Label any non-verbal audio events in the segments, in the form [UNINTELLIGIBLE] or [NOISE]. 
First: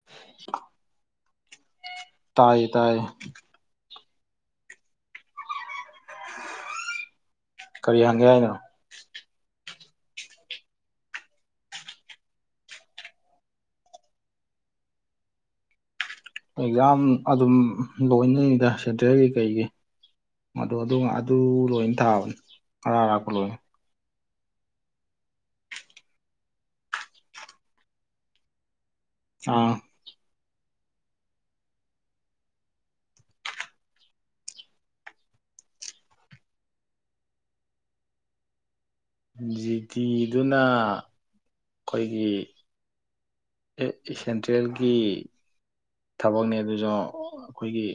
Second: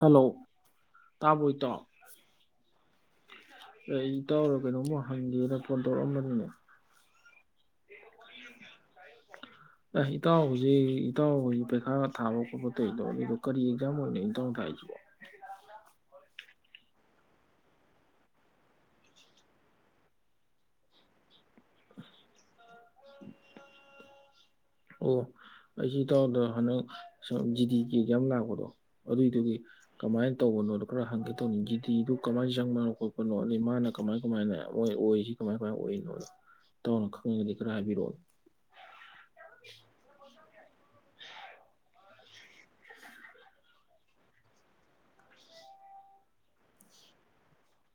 hello ꯇꯥꯕ꯭ꯔꯣ ꯏꯇꯥꯎ ꯇꯥꯏꯌꯦ ꯇꯥꯏꯌꯦ ꯑꯩ ꯏꯇꯥꯎ ꯗ ꯀꯩꯅꯣꯃ ꯍꯪꯒꯦꯅ ꯐꯣꯟꯇꯧꯔꯛꯑꯝꯕꯅꯤꯅꯦ ꯀꯔꯤ ꯍꯪꯒꯦ ꯍꯥꯏꯅꯣ ꯑ ꯏꯇꯥꯎ ꯍꯧꯖꯤꯛ ꯏꯇꯥꯎ ꯍꯧꯖꯤꯛ ꯄꯩꯈꯥ ꯊꯥꯕ ꯈꯣꯠꯄ ꯇꯧꯔꯤꯗꯣ ꯑꯗꯨꯗꯣ ꯀꯔꯤ ꯑꯦꯛꯖꯥꯝ ꯑꯣꯏꯅꯣ ꯏꯇꯥꯎ ꯊꯥꯔꯤꯁꯤꯕꯣ ꯑꯦꯛꯖꯥꯝ ꯑꯗꯨꯝ ꯂꯣꯏꯅꯅꯤꯗ ꯁꯦꯟꯇ꯭ꯔꯦꯜꯒꯤ ꯀꯩꯒꯤ ꯑꯗꯨ ꯑꯗꯨ ꯂꯣꯏꯅ ꯊꯥꯕꯅꯤ ꯑꯔꯥꯛ ꯑꯔꯥꯛꯄ ꯂꯣꯏꯅ ꯑꯣ ꯑꯩꯁꯤ ꯏꯇꯥꯎꯗ ꯍꯟꯗꯛ ꯖꯤꯗꯤ ꯒꯤ ꯑꯦꯛꯖꯥꯝ ꯂꯥꯛꯄꯗꯣ ꯑꯗꯨꯏꯗꯨꯒꯤ ꯑꯥ ꯀꯃꯥꯏꯅ ꯇꯧꯕꯅꯣꯗꯣ ꯈꯔ ꯍꯪꯒꯦ ꯇꯧꯕꯅꯤ ꯖꯤꯗꯤ ꯒꯤꯗꯨ ꯀꯃꯥꯏꯅ ꯆꯪꯕꯅꯣ ꯈꯣꯠꯄꯅꯣ ꯑꯗꯩ ꯃꯥꯅ ꯀꯃꯥꯏ ꯀꯃꯥꯏꯅ ꯃꯣꯏ ꯑꯣꯏꯁꯤ ꯀꯃꯥꯏ ꯀꯃꯥꯏꯅ ꯑꯣꯏꯔꯤꯅꯣ ꯏꯇꯥꯎꯅ ꯈꯪꯉꯒꯗꯤ ꯈꯔ ꯍꯥꯏꯕꯤꯔꯛꯑꯣ ꯕꯤꯖꯤꯇꯤ ꯑꯗꯨꯅ ꯑꯩꯈꯣꯏꯒꯤ ꯁꯦꯟꯇ꯭ꯔꯦꯜꯒꯤ ꯊꯕꯛꯅꯦ ꯑꯗꯨꯁꯨ ꯑꯩꯈꯣꯏꯒꯤ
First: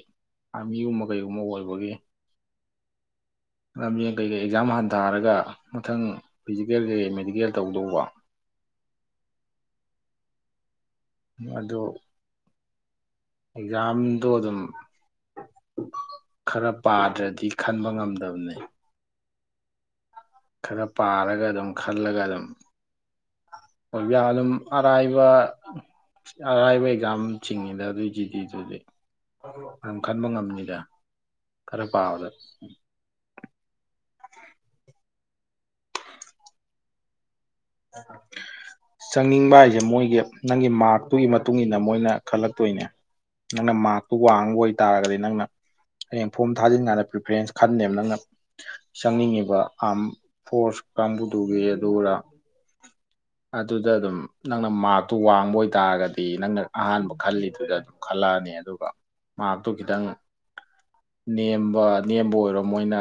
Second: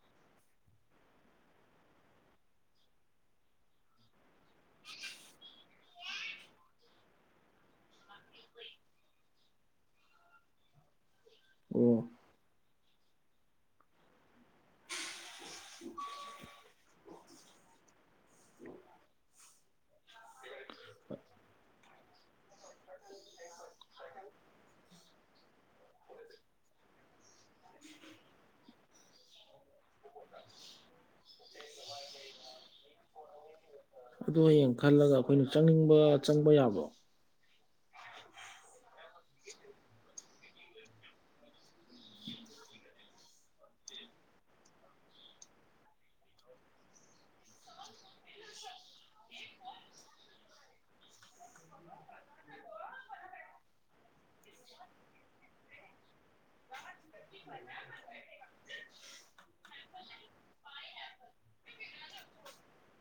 ꯑꯥꯔꯃꯤꯒꯨꯝꯕ ꯀꯩꯒꯨꯝꯕ ꯑꯣꯏꯕꯒꯤ ꯂꯝꯖꯦꯜ ꯀꯩꯀꯩ ꯑꯦꯛꯖꯥꯝ ꯍꯥꯟꯅ ꯊꯔꯒ ꯃꯊꯪ ꯐꯤꯖꯤꯀꯦꯜ ꯀꯩꯀꯩ ꯃꯦꯗꯤꯀꯦꯜ ꯇꯧꯗꯧꯕ ꯑꯗꯣ ꯑꯣ ꯑꯦꯛꯖꯥꯝꯗꯣ ꯑꯗꯨꯝ ꯈꯔ ꯄꯥꯗ꯭ꯔꯗꯤ ꯈꯟꯕ ꯉꯝꯗꯕꯅꯤ ꯈꯔ ꯄꯥꯔꯒ ꯑꯗꯨꯝ ꯈꯜꯂꯒ ꯑꯗꯨꯝꯕ ꯑꯗꯨꯝ ꯑꯔꯥꯏꯕ ꯑꯔꯥꯏꯕ ꯑꯦꯛꯖꯥꯝ ꯆꯤꯡꯉꯤꯗ ꯑꯗꯨꯏ ꯖꯤꯗꯤ ꯗꯨꯗꯤ ꯑꯗꯨꯝ ꯈꯟꯕ ꯉꯝꯅꯤꯗ ꯈꯔ ꯄꯥꯕꯗ ꯑꯗꯨ ꯍꯌꯦꯡ ꯈꯜꯂꯒ ꯑꯩꯈꯣꯏꯅ ꯆꯪꯅꯤꯡꯕ ꯆꯪꯕ ꯌꯥꯕ꯭ꯔꯣ ꯆꯪꯅꯤꯡꯕ ꯍꯥꯏꯁꯦ ꯃꯣꯏꯒꯤ ꯅꯪꯒꯤ ꯃꯥꯔꯛꯇꯨꯒꯤ ꯃꯇꯨꯡ ꯏ ꯃꯇꯨꯡꯏꯟꯅ ꯃꯣꯏꯅ ꯈꯜꯂꯛꯇꯣꯏꯅꯦ ꯅꯪꯅ ꯃꯥꯔꯛꯇꯨ ꯋꯥꯡꯕ ꯑꯣꯏꯇꯥꯥꯔꯒꯗꯤ ꯅꯪꯅ ꯍꯌꯦꯡ ꯐꯣꯝ ꯊꯥꯖꯤꯟꯀꯥꯟꯗ ꯄ꯭ꯔꯤꯐꯔꯦꯟꯁ ꯈꯟꯅꯦꯕ ꯅꯪꯅ ꯆꯪꯅꯤꯡꯉꯤꯕ ꯑꯥꯝ ꯐꯣꯔꯁ ꯀꯥꯡꯕꯨꯗꯨꯒꯤ ꯑꯗꯨꯅ ꯑꯗꯨꯗ ꯑꯗꯨꯝ ꯅꯪꯅ ꯃꯥꯔꯛꯇꯨ ꯋꯥꯡꯕ ꯑꯣꯏꯇꯥꯥꯔꯒꯗꯤ ꯅꯪꯅ ꯑꯍꯥꯟꯕ ꯈꯜꯂꯤꯗꯨꯗ ꯑꯗꯨꯝ ꯈꯜꯂꯛꯑꯅꯤ ꯑꯗꯨꯒ ꯃꯥꯔꯛꯇꯨ ꯈꯤꯇꯪ ꯅꯦꯝꯕ ꯅꯦꯝꯕ ꯑꯣꯏꯔꯣ ꯃꯣꯏꯅ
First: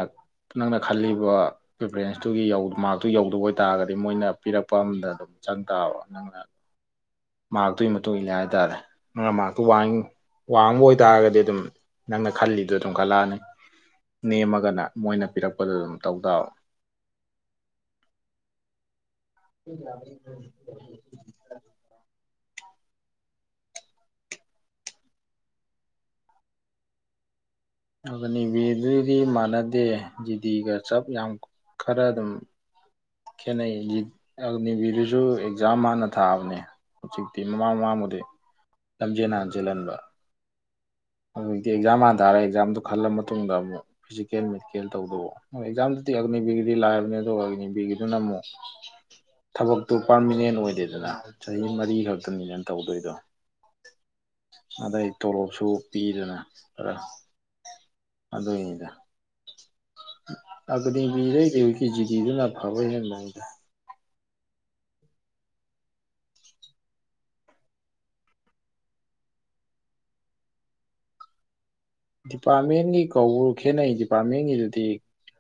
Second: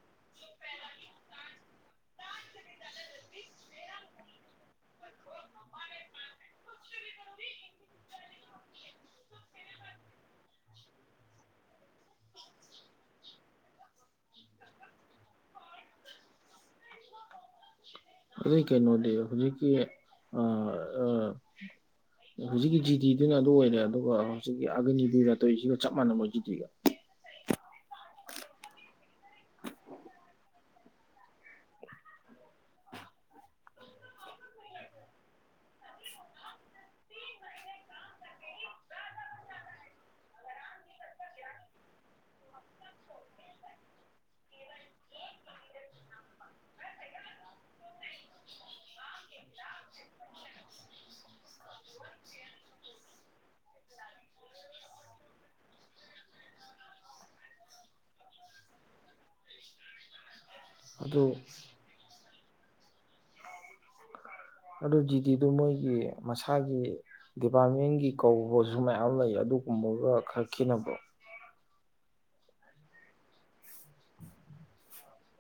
ꯅꯪꯅ ꯈꯜꯂꯤꯕ ꯄꯔꯤꯐꯔꯦꯟꯁꯇꯨꯒꯤ ꯃꯥꯔꯛꯇꯨ ꯌꯧꯗꯕ ꯑꯣꯏ ꯇꯥꯔꯒꯗꯤ ꯃꯣꯏꯅ ꯄꯤꯔꯛꯄ ꯑꯃꯗ ꯑꯗꯨꯝ ꯆꯪꯇꯥꯕ ꯅꯪꯅ ꯃꯥꯛꯔꯇꯨꯒꯤ ꯃꯇꯨꯡ ꯏꯜꯂꯦ ꯍꯥꯏꯇꯥꯔꯦ ꯅꯪꯅ ꯃꯥꯔꯛꯇꯨ ꯋꯥꯡꯕ ꯑꯣꯏꯇꯥꯥꯔꯒꯗꯤ ꯑꯗꯨꯝ ꯅꯪꯅ ꯈꯜꯂꯤꯗꯨꯣ ꯑꯗꯨꯝ ꯈꯜꯂꯛꯑꯅꯤ ꯅꯦꯝꯃꯒꯅ ꯃꯣꯏꯅ ꯄꯤꯔꯛꯄꯗ ꯑꯗꯨꯝ ꯇꯧ ꯇꯥꯕ ꯑꯗꯩ ꯀꯩꯅꯣꯗꯤ ꯍꯧꯖꯤꯛꯀꯤ ꯑ ꯑ [UNINTELLIGIBLE] ꯍꯧꯖꯤꯛꯀꯤ ꯖꯤꯗꯤꯗꯨꯅ ꯑꯗꯨ ꯑꯣꯏꯔꯦ ꯑꯗꯨꯒ ꯍꯧꯖꯤꯛꯀꯤ ꯑꯒꯅꯤꯕꯤꯔ ꯇꯣꯏꯁꯤꯒ ꯆꯞ ꯃꯥꯟꯅꯕꯣꯏ ꯖꯤꯗꯤꯒ ꯑꯒꯅꯤꯕꯤꯔ ꯗꯨꯗꯤ ꯃꯥꯟꯅꯗꯦ ꯖꯤꯗꯤꯒ ꯆꯞ ꯌꯥꯝ ꯈꯔ ꯑꯗꯨꯝ ꯈꯦꯅꯩ ꯑꯒꯅꯤꯕꯤꯔꯗꯨꯁꯨ ꯑꯦꯛꯖꯥꯝ ꯍꯥꯟꯅ ꯊꯥꯕꯅꯦ ꯍꯧꯖꯤꯛꯇꯤ ꯃꯃꯥꯡ ꯃꯃꯥꯡꯕꯨꯗꯤ ꯂꯝꯖꯦꯜ ꯍꯥꯟ ꯆꯦꯟꯍꯟꯕ ꯍꯧꯖꯤꯛꯇꯤ ꯑꯦꯛꯖꯥꯝ ꯍꯥꯟ ꯇꯥꯔꯦ ꯑꯦꯛꯖꯥꯝꯗꯨꯣ ꯈꯜꯂ ꯃꯇꯨꯡꯗ ꯑꯃꯨꯛ ꯐꯤꯖꯤꯀꯦꯜ ꯃꯦꯗꯤꯀꯦꯜ ꯇꯧꯗꯧꯕ ꯑꯦꯛꯖꯥꯝꯗꯨꯗꯤ ꯑꯒꯅꯤꯕꯤꯒꯤꯗꯤ ꯂꯥꯏꯕꯅꯤ ꯑꯗꯣ ꯑꯒꯅꯤꯕꯤꯒꯤꯗꯨꯅ ꯑꯃꯨꯛ ꯊꯕꯛꯇꯨ ꯄꯥꯔꯃꯤꯅꯦꯟ ꯑꯣꯏꯗꯦꯗꯅ ꯆꯍꯤ ꯃꯔꯤ ꯈꯛꯇꯅꯤꯅ ꯇꯧꯗꯣꯏꯗꯣ ꯑꯗꯩ ꯇꯣꯂꯣꯞꯁꯨ ꯄꯤꯗꯅ ꯑꯗꯣ ꯑꯗꯨꯏꯅꯤꯗ ꯑꯗꯨ ꯑꯒꯅꯤꯕꯤꯔ ꯗꯩꯗꯤ ꯖꯤꯗꯤꯗꯨꯅ ꯐꯕ ꯍꯦꯟꯕꯅꯤꯗ ꯑꯗꯨ ꯖꯤꯗꯤꯗꯨ ꯃꯣꯏꯒꯤ ꯃꯁꯥꯒꯤ ꯗꯤꯄꯥꯔꯠꯃꯦꯟꯒꯤ ꯀꯧꯕꯁꯨ ꯃꯌꯥꯝ ꯂꯩ ꯑꯗꯨꯒꯨꯝꯕꯒ ꯈꯔ ꯈꯦꯠꯅꯕꯣ ꯗꯤꯄꯥꯔꯠꯃꯦꯟꯒꯤ ꯀꯧꯕ ꯈꯦꯠꯅꯩ ꯗꯤꯄꯥꯔꯠꯃꯦꯟꯒꯤꯗꯨꯗꯤ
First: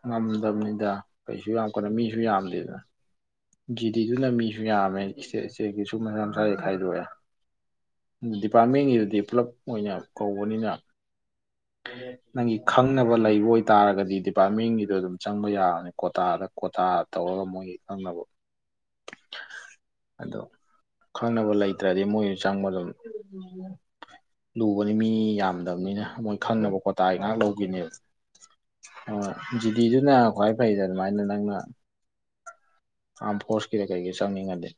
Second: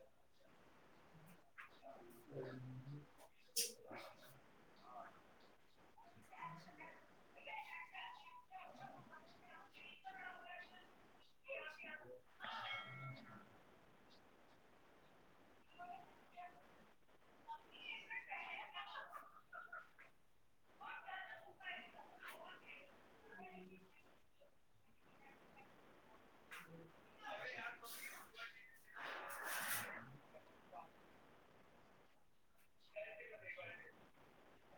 ꯉꯝꯗꯕꯅꯤꯗ ꯀꯩꯁꯨ ꯌꯥꯝ ꯀꯅ ꯃꯤꯁꯨ ꯌꯥꯝꯗꯦꯗꯅ ꯖꯤꯗꯤꯗꯨꯅ ꯃꯤꯁꯨ ꯌꯥꯝꯃꯦ ꯏꯁꯇꯦꯠ ꯏꯁꯇꯦꯠꯀꯤꯁꯨ ꯃꯁꯥ ꯃꯁꯥ ꯌꯥ ꯈꯥꯏꯗꯣꯛꯑꯦ ꯗꯤꯄꯥꯔꯠꯃꯦꯟꯒꯤꯗꯨꯗꯤ ꯄꯨꯂꯞ ꯑꯣꯏꯅ ꯀꯧꯕꯅꯤꯅ ꯅꯪꯒꯤ ꯈꯪꯅꯕ ꯂꯩꯕ ꯑꯣꯏꯇꯥꯥꯔꯒꯗꯤ ꯗꯤꯄꯥꯔꯠꯃꯦꯟꯒꯤꯗꯣ ꯑꯗꯨꯝ ꯆꯪꯕ ꯌꯥꯕꯅꯤ ꯀꯣꯇꯥꯗ ꯀꯣꯇꯥ ꯇꯧꯔꯒ ꯃꯣꯏꯒꯤ ꯈꯪꯅꯕ ꯑꯗꯣ ꯈꯪꯅꯕ ꯂꯩꯇ꯭ꯔꯗꯤ ꯃꯣꯏꯁꯨ ꯆꯪꯕ ꯑꯗꯨꯝ ꯂꯨꯕꯅꯤ ꯃꯤ ꯌꯥꯝꯗꯕꯅꯤꯅ ꯈꯪꯅꯕ ꯀꯣꯇꯥꯐ ꯉꯥꯛ ꯂꯧꯕꯤꯅꯦꯕ ꯖꯤꯗꯤꯗꯨꯅ ꯈ꯭ꯋꯥꯏ ꯐꯩꯗ ꯑꯗꯨꯃꯥꯏꯅ ꯅꯪꯅ ꯑꯥꯝ ꯐꯣꯔꯁꯀꯤꯗ ꯀꯩꯒꯤ ꯆꯪꯅꯤꯡꯉꯅꯤ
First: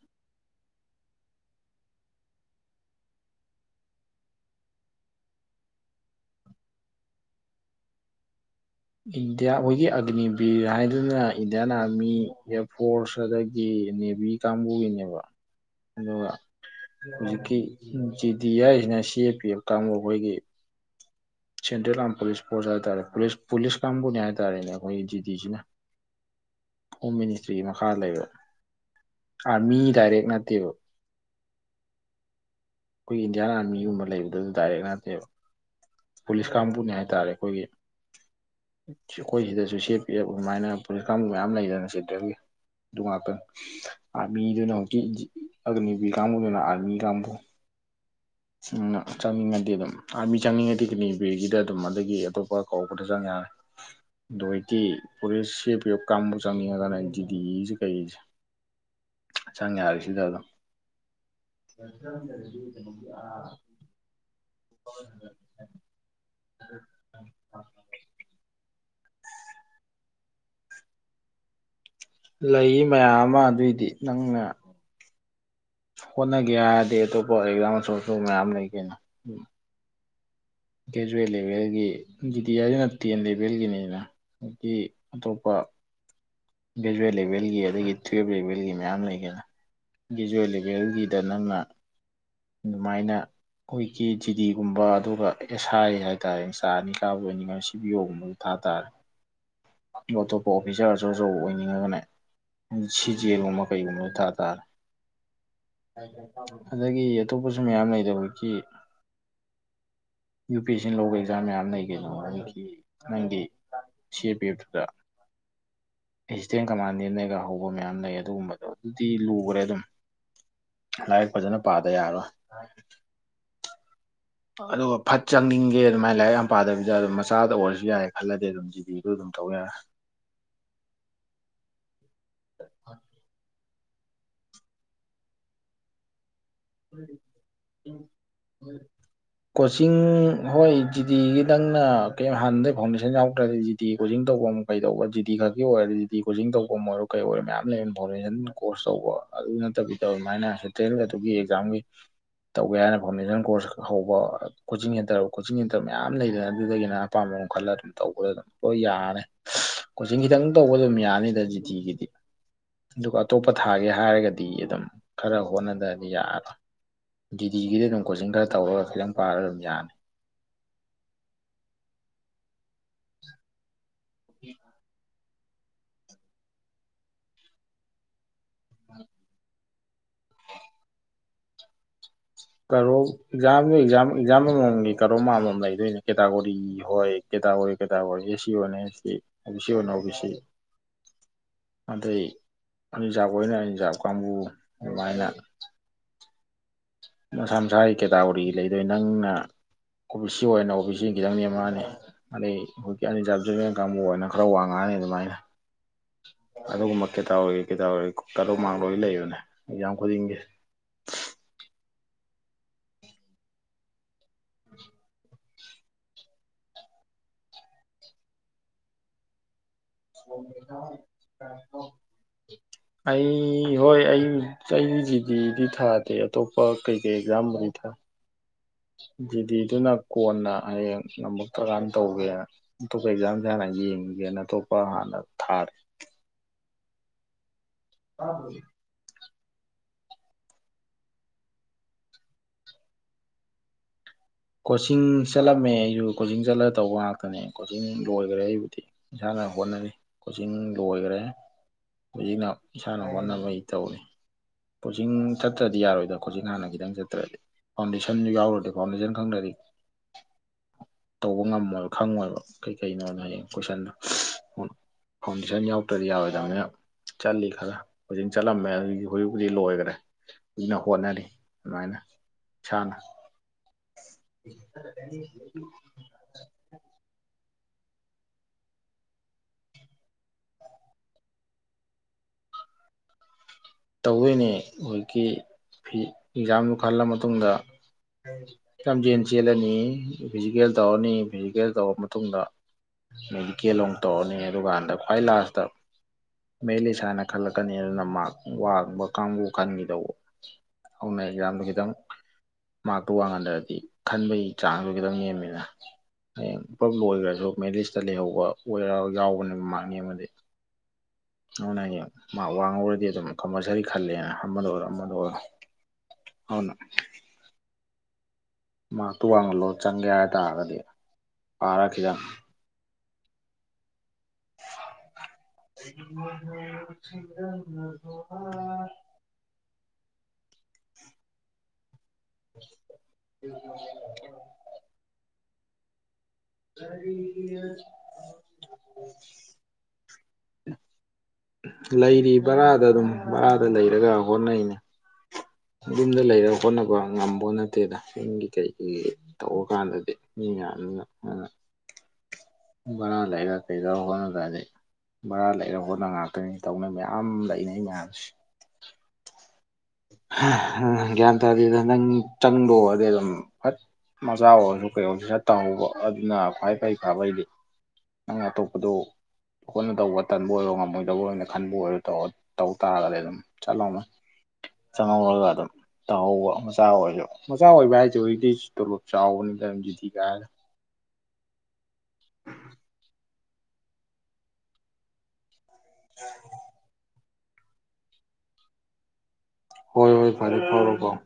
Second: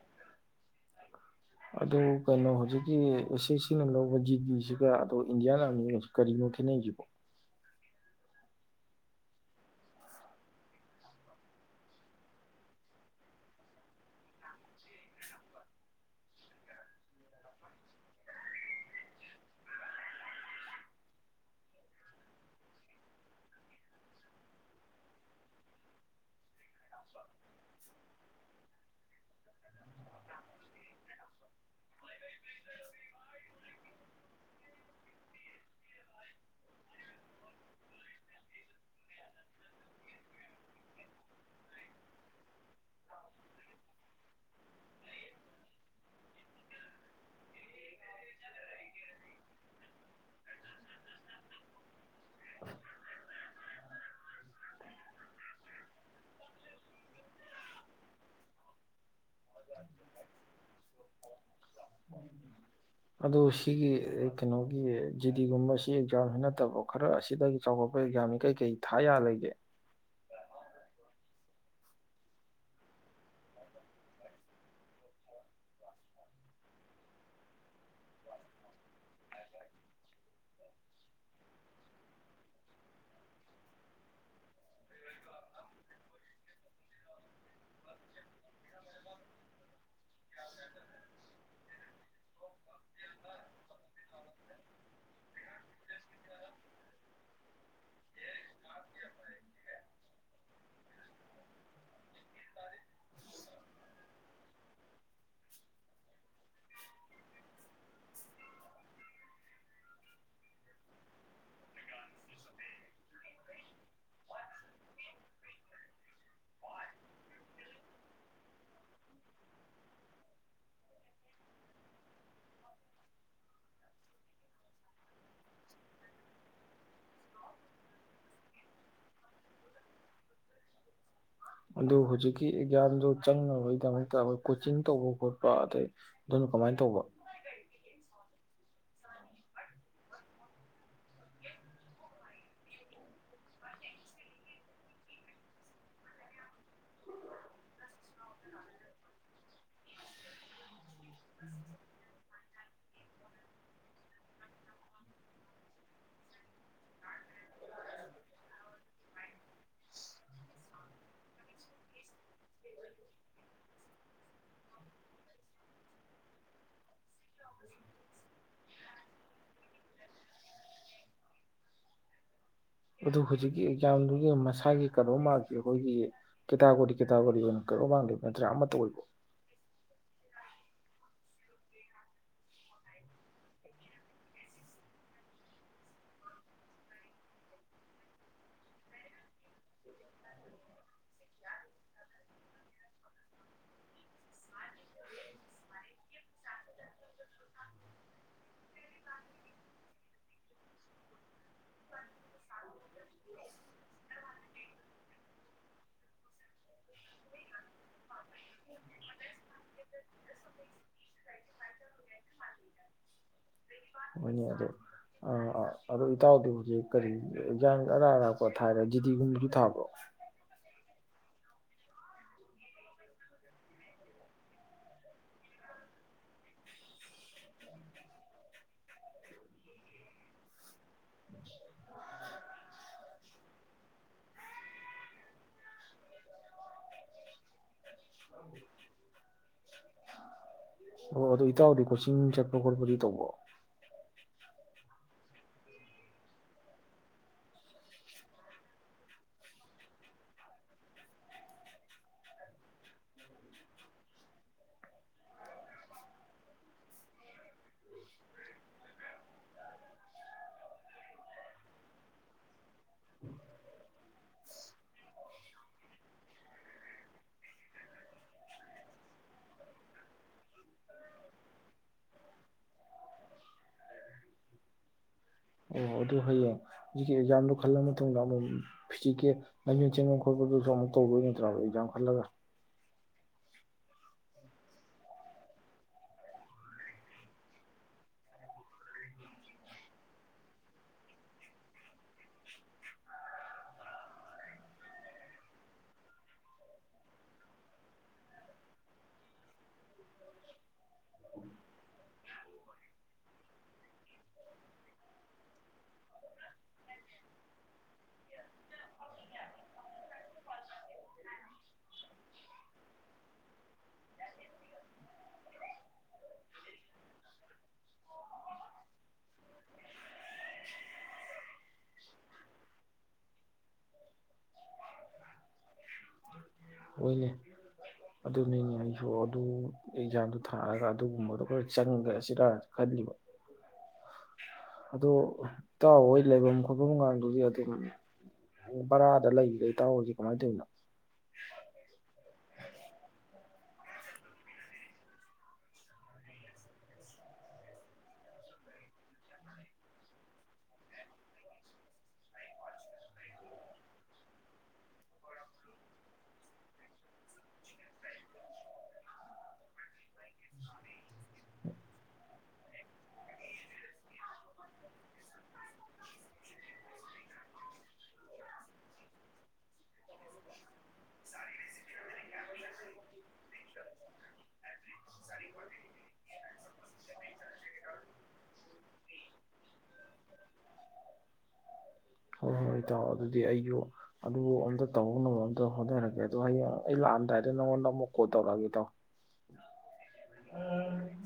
ꯑꯗꯨ ꯀꯩꯅꯣ ꯍꯧꯖꯤꯛꯀꯤ ꯑꯦꯁ ꯑꯦꯁ ꯁꯤꯅ ꯂꯧꯕ ꯖꯤꯗꯤ ꯁꯤꯒ ꯑꯗꯣ ꯏꯟꯗꯤꯌꯥꯟ ꯑꯥꯔꯃꯤꯒꯁꯨ ꯀꯔꯤꯅꯣ ꯈꯦꯠꯅꯩ ꯁꯤꯕꯣ ꯏꯟꯗꯤꯌꯥ ꯑꯈꯣꯏꯒꯤ ꯑꯒꯅꯤꯕꯤꯔ ꯍꯥꯏꯗꯨꯅ ꯏꯟꯗꯤꯌꯥꯟ ꯑꯥꯔꯃꯤ ꯏꯌꯥꯔ ꯐꯣꯔꯁ ꯑꯗꯒꯤ ꯅꯦꯚꯤ ꯀꯥꯡꯕꯨꯒꯤꯅꯦꯕ ꯑꯗꯨꯒ ꯍꯧꯖꯤꯛꯀꯤ ꯖꯤ ꯗꯤ ꯍꯥꯏꯁꯤꯅ ꯁꯤ ꯑꯦ ꯄꯤ ꯑꯦꯐ ꯀꯥꯡꯕꯨ ꯈꯣꯏꯒꯤ ꯁꯦꯟꯇ꯭ꯔꯦꯜ ꯑꯥꯔꯝ ꯄꯨꯂꯤꯁ ꯐꯣꯔꯁ ꯍꯥꯏꯕ ꯇꯥꯔꯦ ꯄꯨꯁ ꯄꯨꯂꯤꯁ ꯀꯥꯡꯕꯨꯅꯦ ꯍꯥꯏ ꯇꯥꯔꯦꯅꯦ ꯃꯣꯏ ꯖꯤꯗꯤ ꯁꯤꯅ ꯍꯣꯝ ꯃꯤꯅꯤꯁꯇ꯭ꯔꯤꯒꯤ ꯃꯈꯥ ꯂꯩꯕ ꯑꯥꯔꯃꯤ ꯗꯥꯏꯔꯦꯛ ꯅꯠꯇꯦꯕ ꯑꯈꯣꯏꯒꯤ ꯏꯟꯗꯤꯌꯥꯟ ꯑꯥꯔꯃꯤꯒꯨꯝꯕ ꯂꯩꯕꯗꯨꯁꯨ ꯗꯥꯏꯔꯦꯛ ꯅꯠꯇꯦꯕ ꯄꯨꯂꯤꯁ ꯀꯥꯡꯕꯨꯅꯦ ꯍꯥꯏ ꯇꯥꯔꯦ ꯑꯩꯈꯣꯏꯒꯤ ꯑꯩꯈꯣꯏ ꯁꯤꯗꯁꯨ ꯁꯦꯞ ꯄꯤꯔꯞ ꯑꯗꯨꯃꯥꯏꯅ ꯄꯨꯂꯤꯁ ꯀꯥꯡꯕꯨ ꯃꯌꯥꯝ ꯂꯩꯗꯅ ꯁꯦꯟꯇ꯭ꯔꯦꯜꯒꯤ ꯑꯗꯨ ꯉꯥꯛꯇꯅꯤ ꯑꯥꯔꯃꯤꯗꯨꯅ ꯍꯧꯖꯤꯛꯀꯤ ꯑꯒꯅꯦꯕꯤꯔ ꯀꯥꯡꯕꯨꯗꯨꯅ ꯑꯥꯔꯃꯤ ꯀꯥꯡꯕꯨ ꯆꯪꯅꯤꯡꯉꯗꯤ ꯑꯗꯨꯝ ꯑꯥꯔꯃꯤ ꯆꯪꯅꯤꯡꯉꯗꯤ ꯑꯒꯅꯤꯕꯤꯔꯒꯤꯗ ꯑꯗꯨꯝ ꯑꯗꯒꯤ ꯑꯇꯣꯞꯄ ꯀꯧꯕꯗ ꯆꯪ ꯌꯥꯔꯦ ꯑꯗꯖꯤꯛꯇꯤ ꯄꯨꯁ ꯁ ꯀꯥꯡꯕꯨ ꯆꯪꯅꯤꯡꯉꯒꯅ ꯖꯤꯗꯤꯁꯤ ꯀꯩꯁꯦ ꯆꯪ ꯌꯥꯔꯦ ꯁꯤꯗ ꯑꯗꯨꯝ ꯑꯗꯨ ꯁꯤꯒꯤ ꯀꯩꯅꯣꯒꯤ ꯖꯤꯗꯤꯒꯨꯝꯕ ꯁꯤ ꯑꯦꯛꯖꯥꯝꯁꯤ ꯅꯠꯇꯕ ꯈꯔ ꯑꯁꯤꯗꯒꯤ ꯆꯥꯎꯈꯠꯄ ꯑꯦꯛꯖꯥꯝꯅꯤ ꯀꯩ ꯀꯩ ꯊꯥꯌꯥ ꯂꯩꯒꯦ ꯂꯩ ꯃꯌꯥꯝ ꯑꯃ ꯑꯗꯨꯏꯗꯤ ꯅꯪꯅ ꯍꯣꯠꯅꯒꯦ ꯍꯥꯏꯔꯗꯤ ꯑꯇꯣꯞꯄ ꯑꯦꯛꯖꯥꯝ ꯑꯆꯧ ꯑꯆꯧꯕ ꯃꯌꯥꯝ ꯂꯩ ꯀꯩꯅꯣ ꯒ꯭ꯔꯦꯖꯨꯋꯦꯠ ꯂꯦꯚꯦꯜꯒꯤ ꯖꯤꯗꯤ ꯍꯥꯏꯁꯤꯅ ꯇꯦꯟ ꯂꯦꯚꯦꯜꯒꯤꯅꯤꯅ ꯑꯗꯒꯤ ꯑꯇꯣꯞꯄ ꯒ꯭ꯔꯦꯖꯨꯋꯦꯠ ꯂꯦꯚꯦꯜꯒꯤ ꯑꯗꯒꯤ ꯇꯨꯋꯦꯞ ꯂꯦꯚꯦꯜꯒꯤ ꯃꯌꯥꯝ ꯂꯩꯒꯦꯅ ꯒ꯭ꯔꯦꯖꯨꯋꯦꯠ ꯂꯦꯚꯦꯜꯒꯤꯗ ꯅꯪꯅ ꯑꯗꯨꯃꯥꯏꯅ ꯑꯩꯈꯣꯏꯀꯤ ꯖꯤꯗꯤꯒꯨꯝꯕ ꯑꯗꯨꯒ ꯑꯦꯁ ꯑꯥꯏ ꯍꯥꯏꯇꯥꯔꯦ ꯏꯆꯥ ꯑꯅꯤ ꯀꯥꯕꯨ ꯑꯣꯏꯅꯤꯡꯉꯅ ꯁꯤ ꯕꯤ ꯑꯣ ꯒꯨꯝꯕꯗ ꯊꯥ ꯇꯥꯔꯦ ꯑ ꯑꯇꯣꯞꯄ ꯑꯣꯐꯤꯁꯥꯔ ꯑꯆꯧ ꯑꯆꯧꯕ ꯑꯣꯏꯅꯤꯡꯉꯒꯅ ꯁꯤ ꯖꯦꯜ ꯒꯨꯝꯕ ꯀꯩꯒꯨꯝꯕꯗꯨ ꯊꯥ ꯇꯥꯔꯦ ꯑꯗꯒꯤ ꯑꯇꯣꯞꯄꯁꯨ ꯃꯌꯥꯝ ꯂꯩꯗ ꯍꯧꯒꯤ ꯌꯨ ꯄꯤ ꯑꯦꯁ ꯁꯤꯅ ꯂꯧꯕ ꯑꯦꯛꯖꯥꯝ ꯃꯌꯥꯝ ꯂꯩ ꯀꯩꯅꯣ ꯑꯗꯨ ꯅꯒꯤ ꯅꯪꯒꯤ ꯁꯤ ꯑꯦ ꯄꯤ ꯑꯦꯐꯇꯨꯗ ꯑꯦꯁꯤꯁꯇꯦꯟ ꯀꯃꯥꯟꯗꯦꯟꯅꯒ ꯍꯧꯕ ꯃꯌꯥꯝ ꯂꯩ ꯑꯗꯨꯒꯨꯝꯕꯗꯣ ꯑꯗꯨꯗꯤ ꯂꯨꯈ꯭ꯔꯦ ꯑꯗꯨꯝ ꯂꯥꯏꯔꯤꯛ ꯐꯖꯅ ꯄꯥꯗ ꯌꯥꯔꯣꯏ ꯑꯗꯨꯒ ꯐꯠ ꯆꯪꯅꯤꯡꯒꯦ ꯑꯗꯨꯃꯥꯏꯅ ꯂꯥꯏꯔꯤꯛ ꯌꯥꯝ ꯄꯥꯗꯕꯤꯗꯥ ꯑꯗꯨꯝ ꯃꯆꯥꯗ ꯑꯣꯏꯔꯁꯨ ꯌꯥꯔꯦ ꯈꯜꯂꯗꯤ ꯑꯗꯨꯝ ꯖꯤꯗꯤꯗꯨ ꯑꯗꯨꯝ ꯇꯧꯕ ꯌꯥꯔꯦ ꯑꯗꯨꯕꯨ ꯍꯧꯖꯤꯛꯀꯤ ꯒ꯭ꯌꯥꯟꯗꯨ ꯆꯪꯉꯣꯏ [UNINTELLIGIBLE] ꯀꯣꯆꯤꯡ ꯇꯧꯕ ꯈꯣꯠꯄ ꯑꯗꯩ ꯑꯗꯨꯅ ꯀꯃꯥꯏ ꯇꯧꯕ ꯀꯣꯆꯤꯡ ꯍꯣꯏ ꯖꯤꯗꯤꯒꯤ ꯅꯪꯅ ꯀ ꯍꯥꯟꯅꯗꯒꯤ ꯐꯥꯎꯟꯗꯦꯁꯟ ꯌꯥꯎꯛꯇ꯭ꯔꯗꯤ ꯖꯤꯗꯤ ꯀꯣꯆꯤꯡ ꯇꯧꯕ ꯀꯩ ꯇꯧꯕ ꯖꯤꯗꯤ ꯈꯛꯀꯤ ꯑꯣꯏꯔꯗꯤ ꯖꯤꯗꯤ ꯀꯣꯆꯤꯡ ꯇꯧꯕ ꯑꯣꯏꯔꯣ ꯀꯩ ꯑꯣꯏꯔꯣ ꯃꯌꯥꯝ ꯂꯩꯕ ꯐꯥꯎꯟꯗꯦꯁꯟ ꯀꯣꯔꯁ ꯇꯧꯕ ꯑꯗꯨ ꯅꯠꯇꯕꯤꯗ ꯑꯗꯨꯃꯥꯏꯅ ꯁꯦꯟꯇ꯭ꯔꯦꯜ ꯑꯗꯨꯒꯤ ꯑꯦꯛꯖꯥꯝꯒꯤ ꯇꯧꯒꯦ ꯍꯥꯏꯅ ꯐꯥꯎꯟꯗꯦꯁꯟ ꯀꯣꯔꯁ ꯍꯧꯕ ꯀꯣꯆꯤꯡ ꯁꯦꯟꯇꯔ ꯀꯣꯆꯤꯡ ꯁꯦꯟꯇꯔ ꯃꯌꯥꯝ ꯂꯩꯗꯅ ꯑꯗꯨꯗꯒꯤꯅ ꯑꯄꯥꯝꯕ ꯈꯜꯂ ꯑꯗꯨꯝ ꯇꯧꯕꯗ ꯑꯗꯨꯝ ꯂꯣꯏ ꯌꯥꯔꯅꯤ ꯀꯣꯆꯤꯡ ꯈꯤꯇꯪ ꯇꯧꯕ ꯑꯗꯨꯝ ꯌꯥꯅꯤꯗ ꯖꯤꯗꯤꯒꯤꯗꯤ ꯑꯗꯨꯒ ꯑꯇꯣꯞꯄ ꯊꯥꯒꯦ ꯍꯥꯏꯔꯒꯗꯤ ꯑꯗꯨꯝ ꯈꯔ ꯍꯣꯠꯅꯗꯗꯤ ꯌꯥꯔ ꯖꯤꯗꯤꯒꯤꯗꯤ ꯑꯗꯨꯝ ꯀꯣꯆꯤꯡ ꯈꯔ ꯇꯧꯔꯒ ꯈꯤꯇꯪ ꯄꯥꯔꯒ ꯑꯗꯨꯝ ꯌꯥꯅꯤ ꯑꯗꯨ ꯍꯧꯖꯤꯛꯀꯤ ꯌꯥꯝꯗꯨꯒꯤ ꯃꯁꯥꯒꯤ ꯀꯩꯅꯣꯝꯃ ꯑꯩꯈꯣꯏꯒꯤ ꯀꯦꯇꯥꯒꯣꯔꯤ ꯀꯦꯇꯥꯒꯣꯔꯤ ꯑꯣꯏꯅ ꯀꯩꯅꯣ ꯃꯥꯡꯗꯣꯏꯕ ꯅꯠꯇ꯭ꯔꯥ ꯑꯃꯠꯇ ꯑꯣꯏꯕ ꯀꯔꯣ ꯑꯦꯛꯖꯥꯝꯗꯨꯥ ꯑꯦꯛꯖꯥꯝ ꯑꯃꯃꯝꯒꯤ ꯀꯔꯣ ꯑꯃꯃꯝ ꯂꯩꯗꯣꯏꯅꯦ ꯀꯦꯇꯥꯒꯣꯔꯤ ꯍꯣꯏ ꯀꯦꯇꯥꯒꯣꯔꯤ ꯀꯦꯇꯥꯒꯣꯔꯤ ꯑꯦ ꯁꯤ ꯑꯣꯏꯅ ꯑꯦ ꯁꯤ ꯑꯣ ꯕꯤ ꯁꯤ ꯑꯣꯏꯅ ꯑꯣ ꯕꯤ ꯁꯤ ꯑꯗꯩ ꯑꯔꯤꯖꯥꯕ ꯑꯣꯏꯅ ꯑꯔꯤꯖꯥꯕ ꯀꯥꯡꯕꯨ ꯑꯗꯨꯃꯥꯏꯅ ꯃꯁꯥ ꯃꯁꯥꯒꯤ ꯀꯦꯇꯥꯒꯣꯔꯤ ꯂꯩꯗꯣꯏ ꯅꯪꯅ ꯑꯣ ꯕꯤ ꯁꯤ ꯑꯣꯏꯅ ꯑꯣ ꯕꯤ ꯁꯤ ꯈꯤꯇꯪ ꯅꯦꯝꯃꯅꯤ ꯑꯗꯩ ꯍꯧꯖꯤꯛ ꯑꯟꯔꯤꯖꯥꯕ ꯖꯨꯅꯤꯌꯔ ꯀꯥꯡꯕꯨ ꯑꯣꯏꯅ ꯈꯔ ꯋꯥꯡꯉꯥꯡꯅꯤ ꯑꯗꯨꯃꯥꯏꯅ ꯑꯗꯨꯒꯨꯝꯕ ꯀꯦꯇꯥꯒꯣꯔꯤ ꯀꯦꯇꯥꯒꯣꯔꯤ ꯀꯠ ꯑꯣꯞ ꯃꯥꯛ ꯂꯣꯐꯅ ꯂꯩꯕꯅꯦ ꯑꯦꯛꯖꯥꯝ ꯈꯨꯗꯤꯡꯒꯤ [UNINTELLIGIBLE] ꯃꯅꯦ ꯑꯗꯨ ꯑ ꯑ ꯑꯗꯨꯣ ꯏꯇꯥꯎꯗꯤ ꯍꯧꯖꯤꯛ ꯀꯔꯤ ꯌꯦꯟꯖꯥꯡ ꯑꯔꯥ ꯑꯔꯥꯄ ꯊꯥꯏꯔꯦ ꯖꯤꯗꯤꯤꯒꯨꯝꯕꯁꯨ ꯊꯥꯕꯣ ꯑꯩ ꯍꯣꯏ ꯑꯩ ꯑꯩꯁꯤꯗꯤꯗꯤ ꯊꯥꯗꯦ ꯑꯇꯣꯞꯄ ꯀꯩꯀꯩ ꯑꯦꯛꯖꯥꯝꯕꯨꯗꯤ ꯊꯥ ꯗꯤꯗꯤꯗꯨꯅ ꯀꯣꯟꯅ ꯍꯌꯦꯡ ꯅꯝꯃꯛꯇ꯭ꯔꯀꯥꯟꯗ ꯇꯧꯒꯦ ꯑꯇꯣꯞꯄ ꯑꯦꯛꯖꯥꯝꯁꯦ ꯍꯥꯟꯅ ꯌꯦꯡꯒꯦꯅ ꯑꯇꯣꯞꯄ ꯍꯥꯟꯅ ꯊꯥꯔꯦ ꯀꯔ ꯑꯣ ꯑꯗꯨꯗꯣ ꯏꯇꯥꯎꯗꯤ ꯀꯣꯆꯤꯡ ꯆꯠꯄ ꯈꯣꯠꯄꯗꯤ ꯇꯧꯕ ꯀꯣꯆꯤꯡ ꯆꯠꯂꯝꯃꯦ ꯑꯩꯁꯨ ꯀꯣꯆꯤꯡ ꯆꯠꯂꯒ ꯇꯧꯕ ꯉꯥꯛꯇꯅꯦ ꯀꯣꯆꯤꯡ ꯂꯣꯏꯈ꯭ꯔꯦ ꯑꯩꯕꯨꯗꯤ ꯏꯁꯥꯅ ꯍꯣꯠꯅꯔꯤ ꯀꯣꯆꯤꯡ ꯂꯣꯏꯈ꯭ꯔꯦ ꯍꯧꯖꯤꯛꯅ ꯏꯁꯥꯅ ꯍꯣꯠꯅꯕꯩ ꯇꯧꯔꯤ ꯀꯣꯆꯤꯡ ꯆꯠꯇ꯭ꯔꯗꯤ ꯌꯥꯔꯣꯏꯗ ꯀꯣꯆꯤꯡ ꯍꯥꯟꯅ ꯈꯤꯇꯪ ꯆꯠꯇ꯭ꯔꯗꯤ ꯐꯥꯎꯟꯗꯦꯁꯟ ꯌꯥꯎꯔꯗꯤ ꯐꯥꯎꯟꯗꯦꯁꯟ ꯈꯪꯗ꯭ꯔꯗꯤ ꯇꯧꯕ ꯉꯝꯃꯣꯏ ꯈꯪꯉꯣꯏꯕ ꯀꯩꯀꯩꯅꯣꯅ ꯍꯌꯦꯡ ꯀꯣꯏꯁꯟꯗꯣ ꯐꯥꯎꯟꯗꯦꯁꯟ ꯌꯥꯎꯗ꯭ꯔꯗꯤ ꯌꯥꯔꯣꯏꯗꯕꯅꯤꯅ ꯆꯠꯂꯤ ꯈꯔ ꯀꯣꯆꯤꯡ ꯆꯠꯂꯝꯃꯦ ꯑꯗꯨꯒꯤ ꯍꯧꯖꯤꯛ ꯍꯧꯖꯤꯛ ꯂꯣꯏꯈꯔꯦ ꯀꯅ ꯍꯣꯠꯅꯔꯤ ꯑꯗꯨꯃꯥꯏꯅ ꯏꯁꯥꯅ ꯑꯣ ꯑꯗꯨ ꯍꯌꯦꯡ ꯍꯧꯖꯤꯛꯀꯤ ꯑꯦꯛꯖꯥꯝꯗꯨꯣ ꯈꯜꯂ ꯃꯇꯨꯡꯗ ꯑꯃꯨꯛ ꯐꯤꯖꯤꯛꯀꯤꯦ ꯂꯝꯥꯏꯃꯤꯣꯟ ꯆꯦꯟꯐꯝ ꯈꯣꯠꯄꯗꯨꯁꯨ ꯑꯃꯨꯛ ꯇꯧꯕꯗꯣꯏ ꯅꯠꯇ꯭ꯔꯥ ꯑꯦꯛꯖꯥꯝ ꯈꯜꯂꯒ ꯇꯧꯗꯣꯏꯅꯤ ꯍꯧꯖꯤꯛꯀꯤ ꯑꯦꯛꯖꯥꯝꯗꯨ ꯈꯜꯂ ꯃꯇꯨꯡꯗ ꯂꯝꯖꯦꯜ ꯆꯦꯜꯂꯅꯤ ꯐꯤꯖꯤꯀꯦꯜ ꯇꯧꯔꯅꯤ ꯐꯤꯖꯤꯀꯦꯜ ꯇꯧꯔ ꯃꯇꯨꯡꯗ ꯃꯦꯗꯤꯀꯦꯜ ꯑꯃꯨꯛ ꯇꯧꯔꯅꯤ ꯑꯗꯨꯀꯥꯟꯗ ꯈ꯭ꯋꯥꯏ ꯂꯥꯁꯇ ꯃꯦ ꯑꯦꯂꯤꯁꯥꯟꯅ ꯈꯜꯂꯛꯀꯅꯤ ꯑꯗꯨꯅ ꯃꯥꯔꯛ ꯋꯥꯡꯕ ꯀꯥꯡꯕꯨ ꯈꯟꯈꯤꯗꯧꯕ ꯑꯗꯨꯅ ꯑꯦꯛꯖꯥꯝꯗꯨ ꯈꯤꯇꯪ ꯃꯥꯔꯛꯇꯨ ꯋꯥꯡꯍꯟꯗ꯭ꯔꯗꯤ ꯈꯟꯕꯒꯤ ꯆꯥꯡꯁꯨ ꯈꯤꯇꯪ ꯅꯦꯝꯃꯤꯅ ꯍꯌꯦꯡ ꯄꯨꯂꯞ ꯂ ꯑꯣꯏꯈ꯭ꯔꯁꯨ ꯃꯦꯂꯤꯁꯇ ꯂꯩꯍꯧꯕ ꯑꯣꯏꯔ ꯌꯥꯎꯕꯅꯦꯕ ꯃꯥꯔꯛꯅꯦ ꯑꯃꯗꯤ ꯑꯗꯨꯅ ꯍꯌꯦꯡ ꯃꯥꯔ ꯋꯥꯡꯍꯧꯨꯔꯗꯤ ꯑꯗꯨꯝ ꯀꯝꯄꯜꯁꯔꯤ ꯈꯜꯂꯦꯅ ꯑꯃꯗ ꯑꯣꯏꯔꯣ ꯑꯃꯗ ꯑꯣꯏꯔꯣ ꯑꯗꯨꯅ ꯃꯥ ꯇꯨ ꯋꯥꯡꯍꯜꯂꯣ ꯆꯪꯒꯦ ꯍꯥꯏꯇꯥꯥꯔꯒꯗꯤ ꯐꯥꯔꯈꯤꯗꯪ ꯑꯩ ꯍꯣꯏꯅꯦ ꯑꯗꯨꯅꯤꯅꯦ ꯑꯩꯁꯨ ꯑꯗꯨ ꯑꯦꯛꯖꯥꯝꯗꯨ ꯊꯥꯔꯒ ꯑꯗꯨꯒꯨꯝꯕꯗꯣ ꯈꯔ ꯆꯪꯈ꯭ꯔꯁꯤꯔ ꯈꯜꯂꯤꯕ ꯑꯗꯣ ꯇꯣꯏ ꯂꯩꯐꯝ ꯈꯣꯠꯐꯝꯒꯗꯨꯗꯤ ꯑꯗꯨꯝ ꯕꯔꯥꯗ ꯂꯩꯔꯤꯗꯩ ꯇꯥꯎꯔꯁꯤꯦ ꯀꯃꯥꯏꯅ ꯇꯧꯔꯤꯅꯣ ꯂꯩꯔꯤ ꯕꯔꯥꯗ ꯑꯗꯨꯝ ꯕꯔꯥꯗ ꯂꯩꯔꯒ ꯍꯣꯠꯅꯩꯅꯦ ꯌꯨꯝꯗ ꯂꯩꯔ ꯍꯣꯠꯅꯕ ꯉꯝꯕꯣ ꯅꯠꯇꯦꯗ ꯌꯤꯡꯒꯤ ꯀꯩꯀꯩ ꯇꯧꯔꯀꯥꯟꯗꯗꯤ ꯃꯤ ꯌꯥꯝꯅ ꯕꯔꯥ ꯂꯩꯔ ꯀꯩꯗꯧꯔ ꯍꯣꯠꯅꯗ꯭ꯔꯗꯤ ꯚꯔꯥ ꯂꯩꯔꯒ ꯍꯣꯠꯅ ꯉꯥꯛꯇꯅꯤ ꯇꯧꯅꯩ ꯃꯌꯥꯝ ꯂꯩꯅꯩ ꯃꯌꯥꯝꯁꯦ ꯒ꯭ꯌꯥꯟ ꯇꯥꯗꯦꯗ ꯅꯪ ꯆꯪꯗꯣꯛ ꯑꯣꯏꯔꯗꯤ ꯑꯗꯨꯝ ꯐꯠ ꯃꯆꯥ ꯑꯣꯏꯔꯁꯨ ꯀꯩ ꯑꯣꯏꯧꯔꯁꯨ ꯁꯠ ꯇꯝꯍꯧꯕ ꯑꯗꯨꯅ ꯈ꯭ꯋꯥꯏ ꯐꯩ ꯐꯕꯩꯗꯤ ꯅꯪ ꯑꯇꯣꯞꯄꯗꯣ ꯍꯣꯠꯅ ꯇꯧꯕ ꯇꯟꯕ ꯑꯣꯏꯔꯣ ꯉꯝꯃꯣꯏꯗꯧꯕ ꯑꯣꯏꯅ ꯈꯟꯕ ꯑꯣꯏꯔꯣꯧ ꯇꯧ ꯇꯥꯔꯒꯗꯤ ꯑꯗꯨꯝ ꯆꯠꯍꯧꯅ ꯆꯪꯍꯧꯔꯒ ꯑꯗꯨꯝ ꯇꯧꯍꯧꯕ ꯃꯆꯥ ꯑꯣꯏꯔꯁꯨ ꯃꯆꯥ ꯑꯣꯏꯕ ꯍꯥꯏꯁꯦ ꯍꯧꯖꯤꯛꯇꯗꯤ ꯇꯣꯂꯣꯞ ꯆꯥꯎꯕꯅꯤꯗꯖꯤꯗꯤꯤ ꯀꯥꯏꯔꯦ ꯍꯣꯏ ꯍꯣꯏ ꯏ ꯇꯥꯎꯑꯣ ꯑꯗꯨꯗꯤ ꯑꯩꯁꯨ ꯑꯗꯨꯕꯨ ꯑꯝꯇ ꯇꯧꯕ ꯉꯝꯃ ꯑꯗꯣ ꯍꯣꯠꯅꯔꯒꯦꯗꯣ ꯍ ꯑꯩ ꯂꯥꯛꯑꯝꯗꯥꯏ ꯅ ꯋꯥꯅ ꯃꯨꯀꯣ ꯇꯧ ꯂꯒꯦ ꯇ ꯍꯣꯏ ꯍꯣꯏ ꯐꯔꯦ ꯐꯔꯣ ꯐꯥꯎ